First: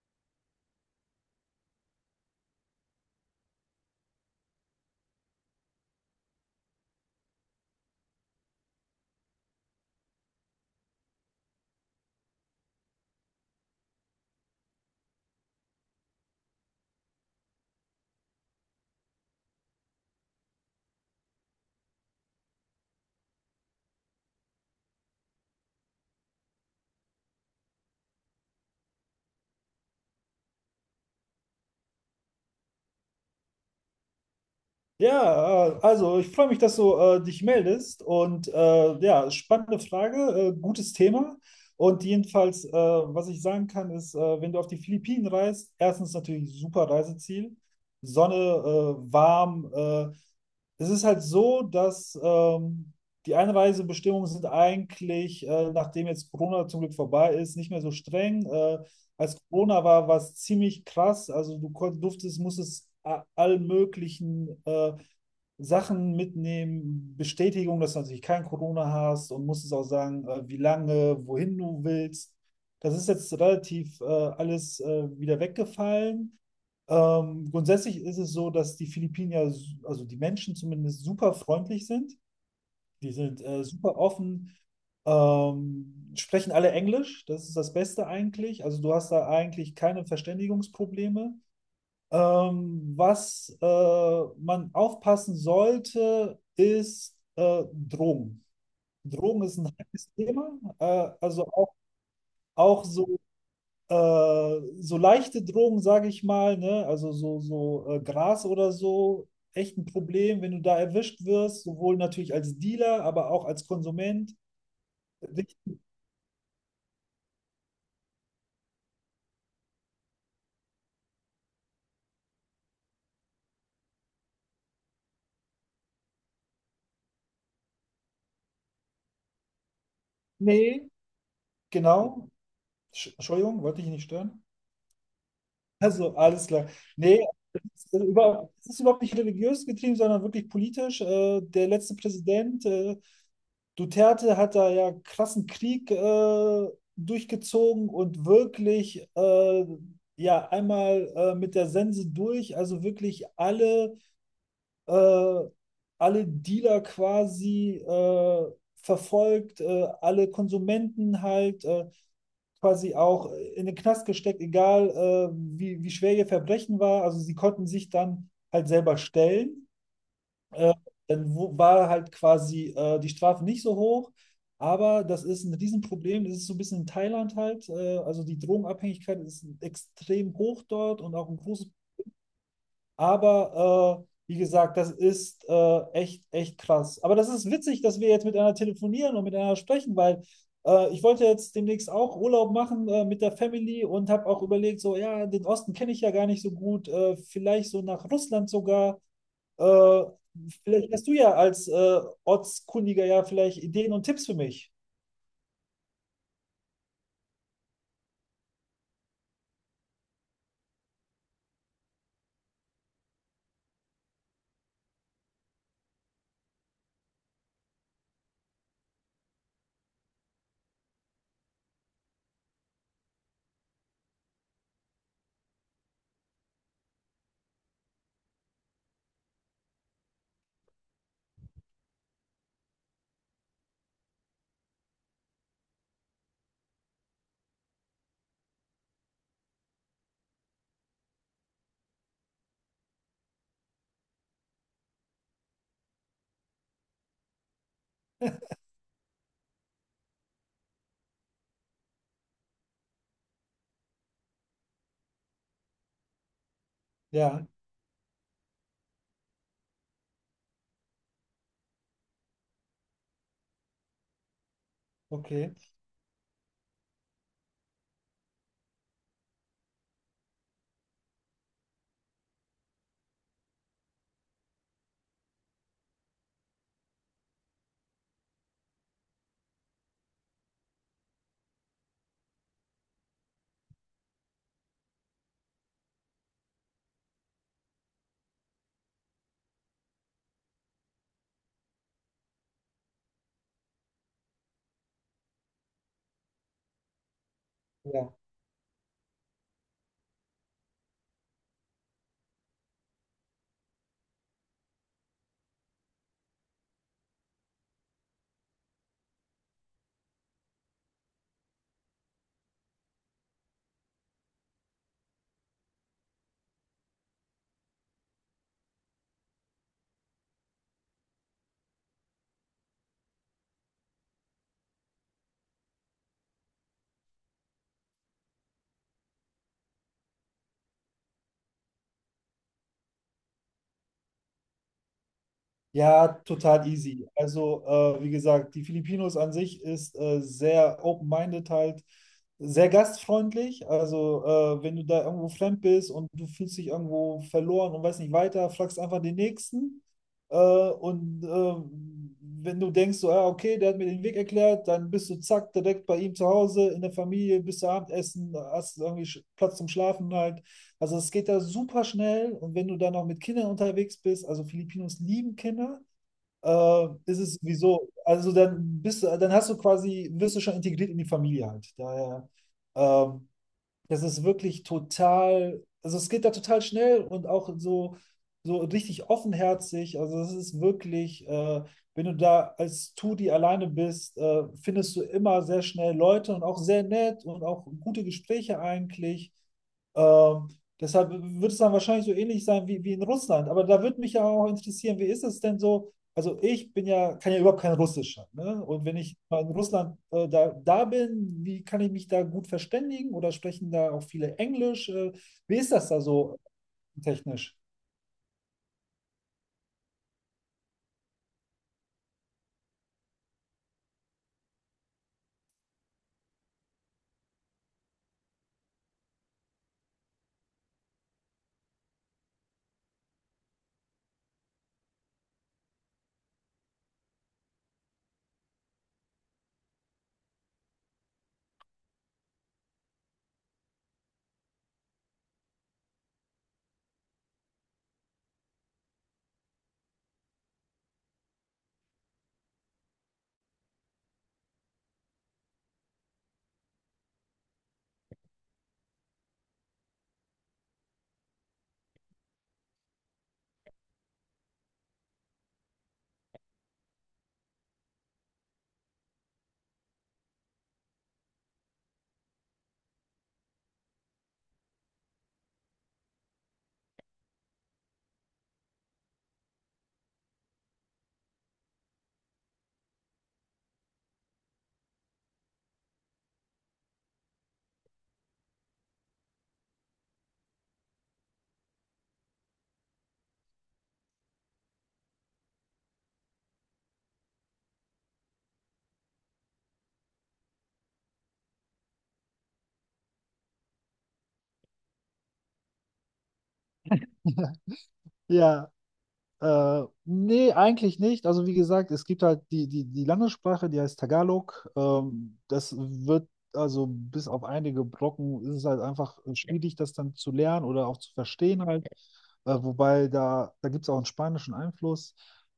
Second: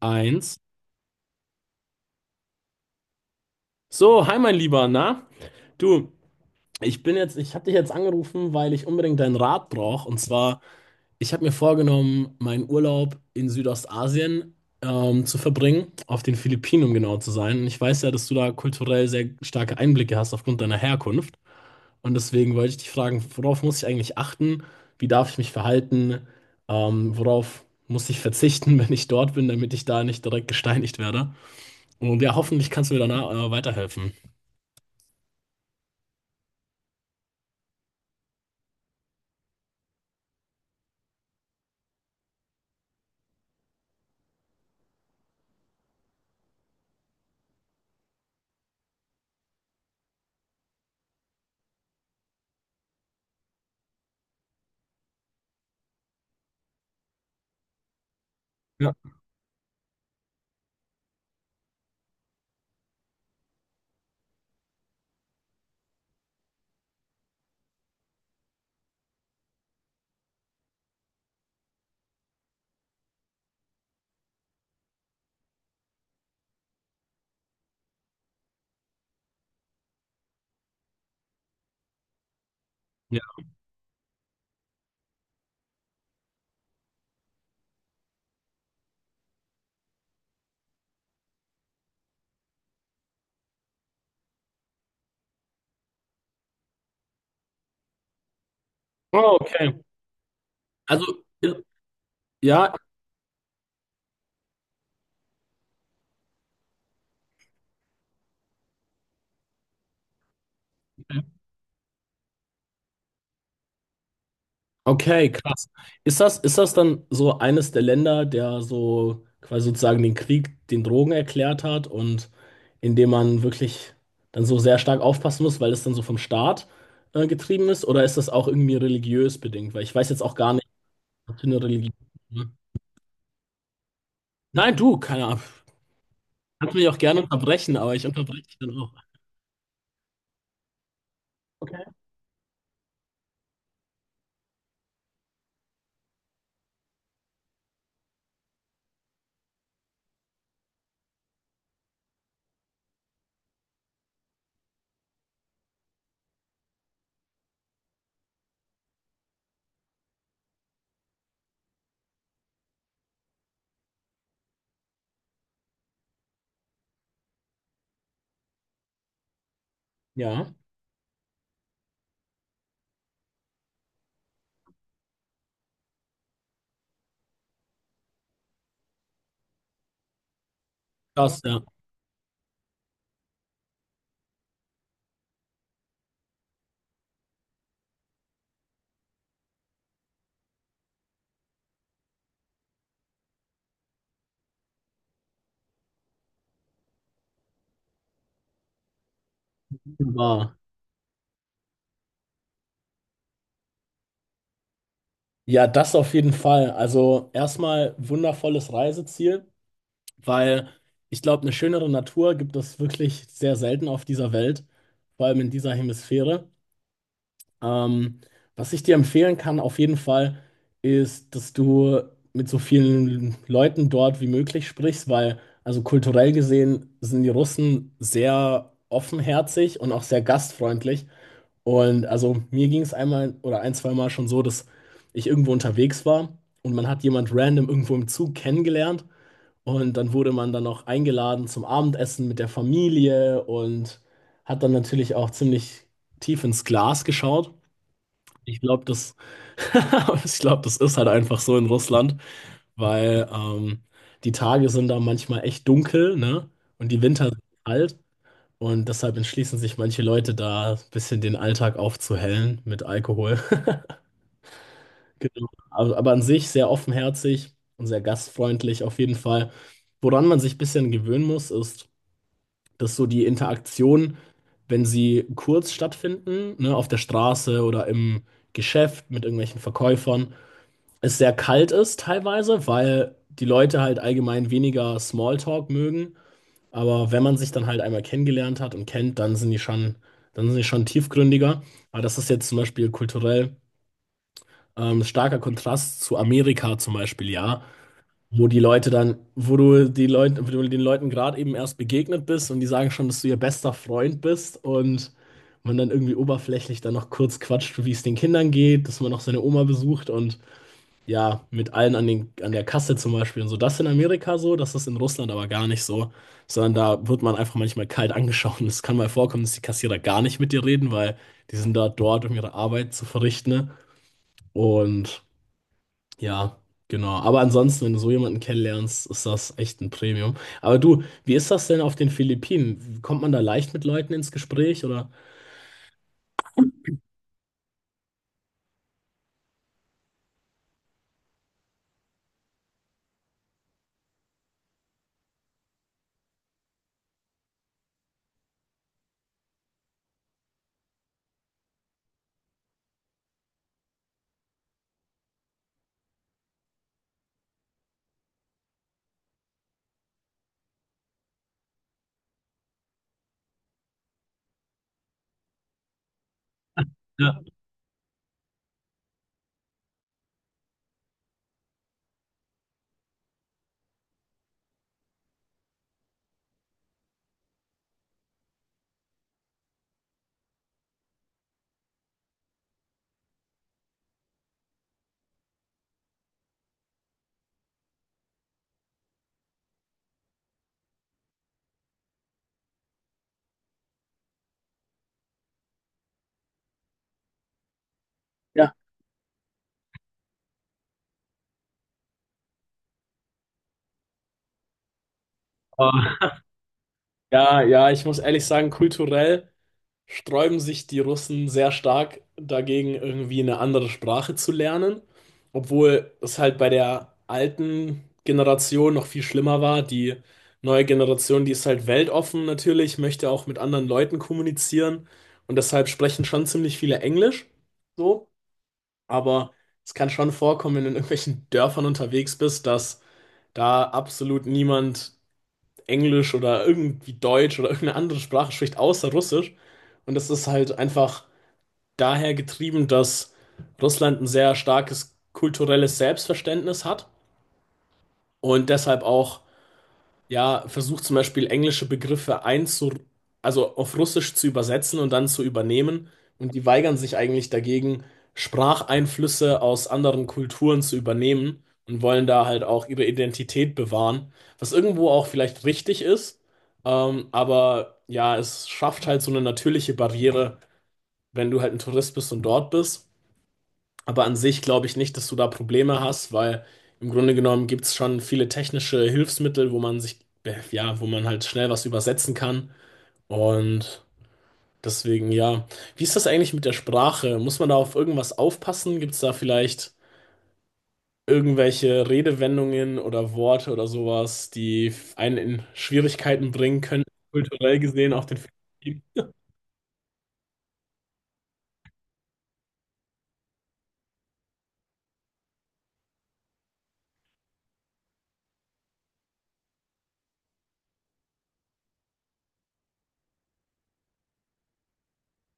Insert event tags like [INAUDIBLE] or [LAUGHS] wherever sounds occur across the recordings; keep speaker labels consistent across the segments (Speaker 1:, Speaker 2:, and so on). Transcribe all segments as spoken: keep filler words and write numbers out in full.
Speaker 1: Eins. So, hi mein Lieber, na? Du, ich bin jetzt, ich habe dich jetzt angerufen, weil ich unbedingt deinen Rat brauche. Und zwar, ich habe mir vorgenommen, meinen Urlaub in Südostasien ähm, zu verbringen, auf den Philippinen, um genau zu sein. Und ich weiß ja, dass du da kulturell sehr starke Einblicke hast aufgrund deiner Herkunft. Und deswegen wollte ich dich fragen, worauf muss ich eigentlich achten? Wie darf ich mich verhalten? Ähm, worauf muss ich verzichten, [LAUGHS] wenn ich dort bin, damit ich da nicht direkt gesteinigt werde? Und ja, hoffentlich kannst du mir danach äh, weiterhelfen.
Speaker 2: Ja, äh, also ich freue mich, dass du äh, dich meldest und äh, ja, spannende Frage, äh, gutes Thema. Und jedenfalls, äh, was ich sagen kann, ist, äh, wenn du auf die Philippinen reist, erstens natürlich super Reiseziel, Sonne, äh, warm. Äh, es ist halt so, dass ähm, die Einreisebestimmungen sind eigentlich, äh, nachdem jetzt Corona zum Glück vorbei ist, nicht mehr so streng. Äh,
Speaker 1: Ja.
Speaker 2: als Corona war, war es ziemlich krass. Also du konnt- durftest, musstest a- all möglichen äh, Sachen mitnehmen, Bestätigung, dass du natürlich kein Corona hast und musstest auch sagen, äh, wie lange, wohin du willst. Das ist jetzt relativ äh, alles äh, wieder weggefallen. Ähm, grundsätzlich ist es so, dass die Philippiner, s- also die Menschen zumindest, super freundlich sind. Die
Speaker 1: Ja.
Speaker 2: sind äh, super offen, ähm, sprechen alle Englisch, das ist das Beste eigentlich. Also du hast da eigentlich keine Verständigungsprobleme. Ähm, was äh, man aufpassen sollte, ist äh, Drogen.
Speaker 1: Oh,
Speaker 2: Drogen ist ein
Speaker 1: okay.
Speaker 2: heikles Thema. Äh,
Speaker 1: Also,
Speaker 2: also auch,
Speaker 1: ja,
Speaker 2: auch so, äh, so leichte Drogen, sage ich mal, ne? Also so, so äh, Gras oder so, echt ein Problem, wenn du da
Speaker 1: ja,
Speaker 2: erwischt wirst, sowohl natürlich als Dealer, aber auch als Konsument.
Speaker 1: okay, krass. Ist das, ist das dann so eines der Länder, der so quasi sozusagen den Krieg den Drogen erklärt hat und in dem man wirklich dann so sehr stark aufpassen muss, weil es dann so vom Staat äh, getrieben ist? Oder ist das auch irgendwie religiös bedingt? Weil ich weiß jetzt auch gar nicht,
Speaker 2: Nee,
Speaker 1: was für eine Religion.
Speaker 2: genau. Sch- Entschuldigung, wollte ich nicht stören.
Speaker 1: Nein, du, keine Ahnung.
Speaker 2: Also, alles klar.
Speaker 1: Kannst mich auch
Speaker 2: Nee,
Speaker 1: gerne unterbrechen,
Speaker 2: es
Speaker 1: aber
Speaker 2: ist,
Speaker 1: ich unterbreche
Speaker 2: über,
Speaker 1: dich
Speaker 2: es
Speaker 1: dann
Speaker 2: ist
Speaker 1: auch.
Speaker 2: überhaupt nicht religiös getrieben, sondern wirklich politisch. Äh, der
Speaker 1: Okay.
Speaker 2: letzte Präsident, äh, Duterte, hat da ja krassen Krieg äh, durchgezogen und wirklich äh, ja einmal äh, mit der Sense durch, also wirklich alle, äh, alle Dealer quasi äh, verfolgt, äh, alle Konsumenten halt. Äh, quasi auch in den Knast gesteckt, egal äh, wie, wie schwer ihr Verbrechen war. Also sie konnten sich dann halt selber stellen.
Speaker 1: Ja,
Speaker 2: Äh, Dann wo- war halt quasi äh, die Strafe nicht so hoch. Aber das ist ein Riesenproblem. Das ist so ein bisschen in Thailand halt. Äh, also die Drogenabhängigkeit ist extrem hoch dort und auch ein
Speaker 1: krass, ja.
Speaker 2: großes. Aber äh, wie gesagt, das ist äh, echt, echt krass. Aber das ist witzig, dass wir jetzt miteinander telefonieren und miteinander sprechen, weil äh, ich wollte jetzt demnächst auch Urlaub machen äh, mit der Family und habe auch überlegt, so, ja, den Osten kenne ich ja gar nicht so gut, äh, vielleicht so nach Russland sogar. Äh,
Speaker 1: Wunderbar.
Speaker 2: Vielleicht hast du ja als äh, Ortskundiger ja vielleicht Ideen und Tipps für mich.
Speaker 1: Ja, das auf jeden Fall. Also erstmal wundervolles Reiseziel, weil ich glaube, eine schönere Natur gibt es wirklich sehr selten auf dieser Welt, vor allem in dieser Hemisphäre. Ähm, Was ich dir empfehlen kann, auf jeden Fall, ist, dass du mit so vielen Leuten dort wie möglich sprichst, weil also kulturell gesehen sind die Russen sehr offenherzig und auch sehr gastfreundlich. Und also mir ging es einmal oder ein, zwei Mal schon so, dass ich irgendwo unterwegs war und man hat jemand random irgendwo im Zug kennengelernt und dann wurde man dann auch eingeladen zum Abendessen mit der Familie und hat dann natürlich auch ziemlich tief ins Glas geschaut. Ich glaube, das, [LAUGHS] ich glaube, das ist halt einfach so in Russland, weil ähm, die Tage sind da manchmal echt dunkel, ne? Und die Winter sind
Speaker 2: Ja,
Speaker 1: kalt. Und deshalb entschließen sich manche Leute da, ein bisschen den Alltag aufzuhellen mit Alkohol. [LAUGHS] Genau.
Speaker 2: okay.
Speaker 1: Aber, aber an sich sehr offenherzig und sehr gastfreundlich auf jeden Fall. Woran man sich ein bisschen gewöhnen muss, ist, dass so die Interaktion, wenn sie kurz stattfinden, ne, auf der Straße oder im Geschäft mit irgendwelchen Verkäufern, es sehr kalt ist teilweise, weil die Leute halt allgemein weniger Smalltalk mögen, aber wenn man sich dann halt einmal kennengelernt hat und kennt, dann sind die schon, dann sind die schon tiefgründiger. Aber das ist jetzt zum Beispiel kulturell ähm, starker Kontrast zu Amerika zum Beispiel, ja.
Speaker 2: Ja.
Speaker 1: Wo die Leute dann, wo du die Leute, wo du den Leuten gerade eben erst begegnet bist und die sagen schon, dass du ihr bester Freund bist und man dann irgendwie oberflächlich dann noch kurz quatscht, wie es den Kindern geht, dass man noch seine Oma besucht und ja, mit allen an den, an der Kasse zum Beispiel und so. Das ist in Amerika so, das ist in Russland aber gar nicht so. Sondern da wird man einfach manchmal kalt angeschaut. Und es kann mal vorkommen, dass die Kassierer gar nicht mit dir reden, weil die sind da dort, um ihre Arbeit zu verrichten. Ne? Und ja, genau. Aber ansonsten, wenn du so jemanden kennenlernst, ist das echt ein Premium. Aber du, wie ist das denn auf den Philippinen? Kommt man da leicht mit Leuten ins Gespräch oder?
Speaker 2: Ja, total easy. Also, äh, wie gesagt, die Filipinos an sich ist äh, sehr open-minded halt, sehr gastfreundlich. Also, äh, wenn du da irgendwo fremd bist und du fühlst dich irgendwo verloren und weißt nicht weiter, fragst einfach den Nächsten. Äh, und äh, wenn du denkst, so, ah, okay, der hat mir den Weg erklärt, dann bist du zack, direkt bei ihm zu Hause, in der Familie, bis zum Abendessen, hast irgendwie Sch- Platz zum Schlafen halt. Also es geht da super schnell und wenn du dann noch mit Kindern unterwegs bist, also Filipinos lieben Kinder, äh, ist es
Speaker 1: Ja,
Speaker 2: sowieso, also dann bist du, dann hast du quasi, wirst du schon integriert in die Familie halt. Daher ähm, das ist wirklich total, also es geht da total schnell und auch so, so richtig offenherzig. Also es ist wirklich, äh, wenn du da als Tudi alleine bist, äh, findest du immer sehr schnell Leute und auch sehr nett und auch gute Gespräche eigentlich. Ähm, Deshalb wird es dann wahrscheinlich so ähnlich sein wie, wie in Russland. Aber da würde mich ja auch interessieren, wie ist es denn so? Also ich bin ja, kann ja überhaupt kein Russisch. Ne?
Speaker 1: ja.
Speaker 2: Und wenn ich mal in Russland äh, da, da bin, wie kann ich mich da gut verständigen oder sprechen da auch viele Englisch? Äh, wie ist das da
Speaker 1: Ah,
Speaker 2: so technisch?
Speaker 1: Ja, ja, ich muss ehrlich sagen, kulturell sträuben sich die Russen sehr stark dagegen, irgendwie eine andere Sprache zu lernen, obwohl es halt bei der alten Generation noch viel schlimmer war. Die neue Generation, die ist halt weltoffen natürlich, möchte auch mit anderen Leuten kommunizieren und deshalb sprechen schon ziemlich viele Englisch, so, aber es kann schon vorkommen, wenn du in irgendwelchen Dörfern unterwegs bist, dass da absolut niemand Englisch oder irgendwie Deutsch oder irgendeine andere Sprache spricht, außer Russisch. Und das ist halt einfach daher getrieben, dass Russland ein sehr starkes kulturelles Selbstverständnis hat und deshalb auch ja, versucht zum Beispiel englische Begriffe einzu, also auf Russisch zu übersetzen und dann zu übernehmen. Und die weigern sich eigentlich dagegen, Spracheinflüsse aus anderen Kulturen zu übernehmen und wollen da halt auch ihre Identität bewahren, was irgendwo auch vielleicht richtig ist. Ähm, aber ja, es schafft halt so eine natürliche Barriere, wenn du halt ein Tourist bist und dort bist. Aber an sich glaube ich nicht, dass du da Probleme hast, weil im Grunde genommen gibt es schon viele technische Hilfsmittel, wo man sich, äh, ja, wo man halt schnell was übersetzen kann. Und deswegen, ja. Wie ist das eigentlich mit der Sprache? Muss man da auf irgendwas aufpassen? Gibt es da vielleicht irgendwelche Redewendungen oder Worte oder sowas, die einen in Schwierigkeiten bringen können, kulturell
Speaker 2: [LAUGHS]
Speaker 1: gesehen, auf den
Speaker 2: Ja,
Speaker 1: Film?
Speaker 2: Äh, nee, eigentlich nicht. Also wie gesagt, es gibt halt die, die, die Landessprache, die heißt Tagalog. Ähm, das wird, also bis auf einige Brocken, ist es halt einfach schwierig, das dann zu lernen oder auch zu verstehen halt. Äh, wobei da, da gibt es auch einen spanischen Einfluss.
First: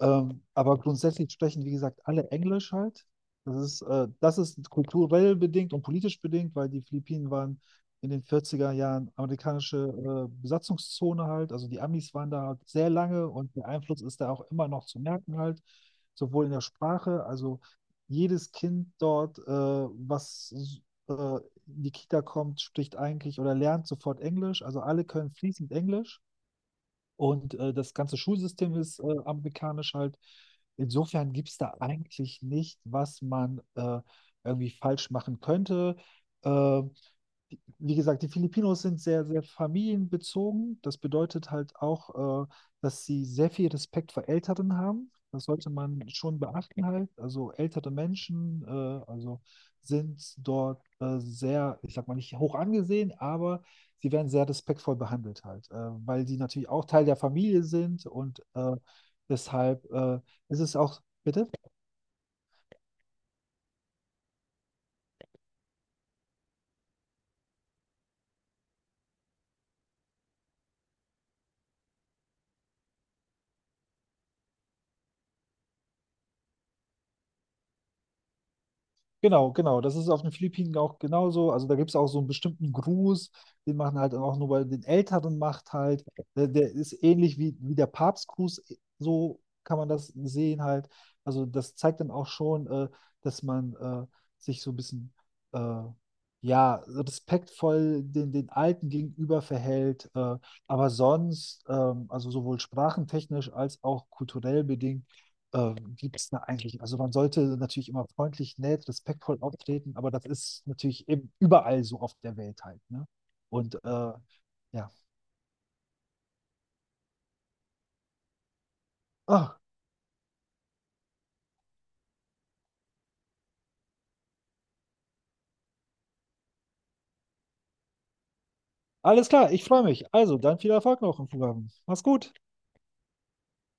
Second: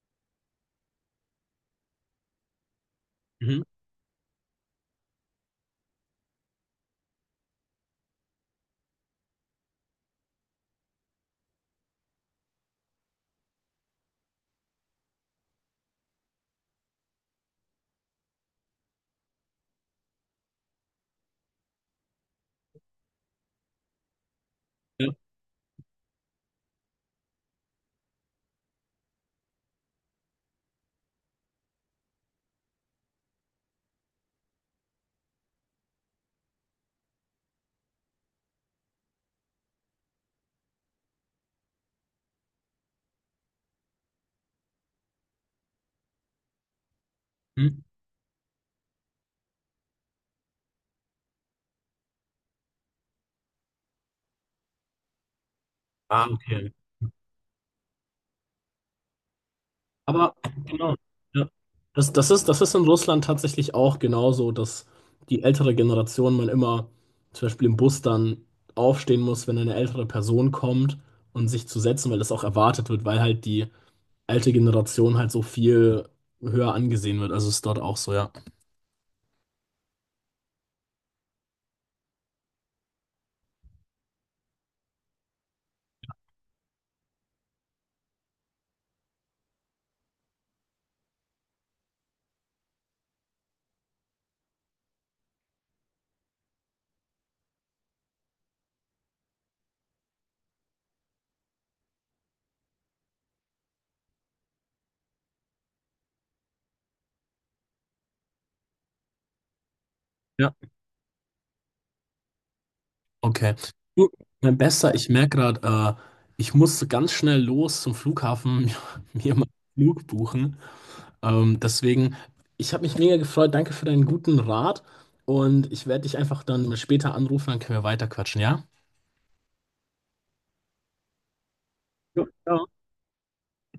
Speaker 2: Ähm, aber grundsätzlich sprechen, wie gesagt, alle Englisch halt. Das
Speaker 1: Mhm.
Speaker 2: ist, äh, das ist kulturell bedingt und politisch bedingt, weil die Philippinen waren in den vierziger Jahren amerikanische äh, Besatzungszone halt. Also die Amis waren da halt sehr lange und der Einfluss ist da auch immer noch zu merken halt, sowohl in der Sprache, also jedes Kind dort, äh, was äh, in die Kita kommt, spricht eigentlich oder lernt sofort Englisch. Also alle
Speaker 1: Ja.
Speaker 2: können fließend Englisch und äh, das ganze Schulsystem ist äh, amerikanisch halt. Insofern gibt es da eigentlich nicht, was man äh, irgendwie falsch machen könnte. Äh, die- Wie gesagt, die Filipinos sind sehr, sehr familienbezogen. Das bedeutet halt auch, äh, dass sie sehr viel Respekt vor Älteren haben. Das sollte man schon beachten halt. Also
Speaker 1: Mhm.
Speaker 2: ältere Menschen, äh, also sind dort äh, sehr, ich sag mal nicht hoch angesehen, aber sie werden sehr respektvoll behandelt halt, äh, weil
Speaker 1: Ah,
Speaker 2: die natürlich
Speaker 1: okay.
Speaker 2: auch Teil der Familie sind und äh, deshalb äh,
Speaker 1: Aber
Speaker 2: ist es
Speaker 1: genau,
Speaker 2: auch,
Speaker 1: ja.
Speaker 2: bitte?
Speaker 1: Das, das ist, das ist in Russland tatsächlich auch genauso, dass die ältere Generation man immer zum Beispiel im Bus dann aufstehen muss, wenn eine ältere Person kommt und sich zu setzen, weil das auch erwartet wird, weil halt die alte Generation halt so viel höher angesehen wird. Also ist dort auch so, ja.
Speaker 2: Genau, genau. Das ist auf den Philippinen auch genauso. Also da gibt es auch so einen bestimmten Gruß, den machen halt auch nur bei den Älteren macht halt. Der, der ist ähnlich wie, wie der Papstgruß, äh, so kann man das sehen halt. Also das zeigt dann auch schon, äh, dass man äh, sich so ein bisschen äh, ja, respektvoll den, den Alten gegenüber verhält. Äh, aber sonst, ähm, also sowohl sprachentechnisch als auch kulturell bedingt, ähm, gibt es da eigentlich? Also man sollte natürlich immer freundlich, nett, respektvoll auftreten, aber das
Speaker 1: Ja.
Speaker 2: ist natürlich eben überall so auf der Welt halt, ne?
Speaker 1: Okay.
Speaker 2: Und
Speaker 1: Du,
Speaker 2: äh,
Speaker 1: mein
Speaker 2: ja.
Speaker 1: Bester, ich merke gerade, äh, ich muss ganz schnell los zum Flughafen [LAUGHS] mir, mir mal
Speaker 2: Ah,
Speaker 1: einen Flug buchen. Ähm, deswegen, ich habe mich mega gefreut. Danke für deinen guten Rat. Und ich werde dich einfach dann später anrufen, dann können wir weiterquatschen, ja?
Speaker 2: alles klar, ich freue mich. Also, dann viel Erfolg noch im Programm. Mach's
Speaker 1: Ja,
Speaker 2: gut.
Speaker 1: ja.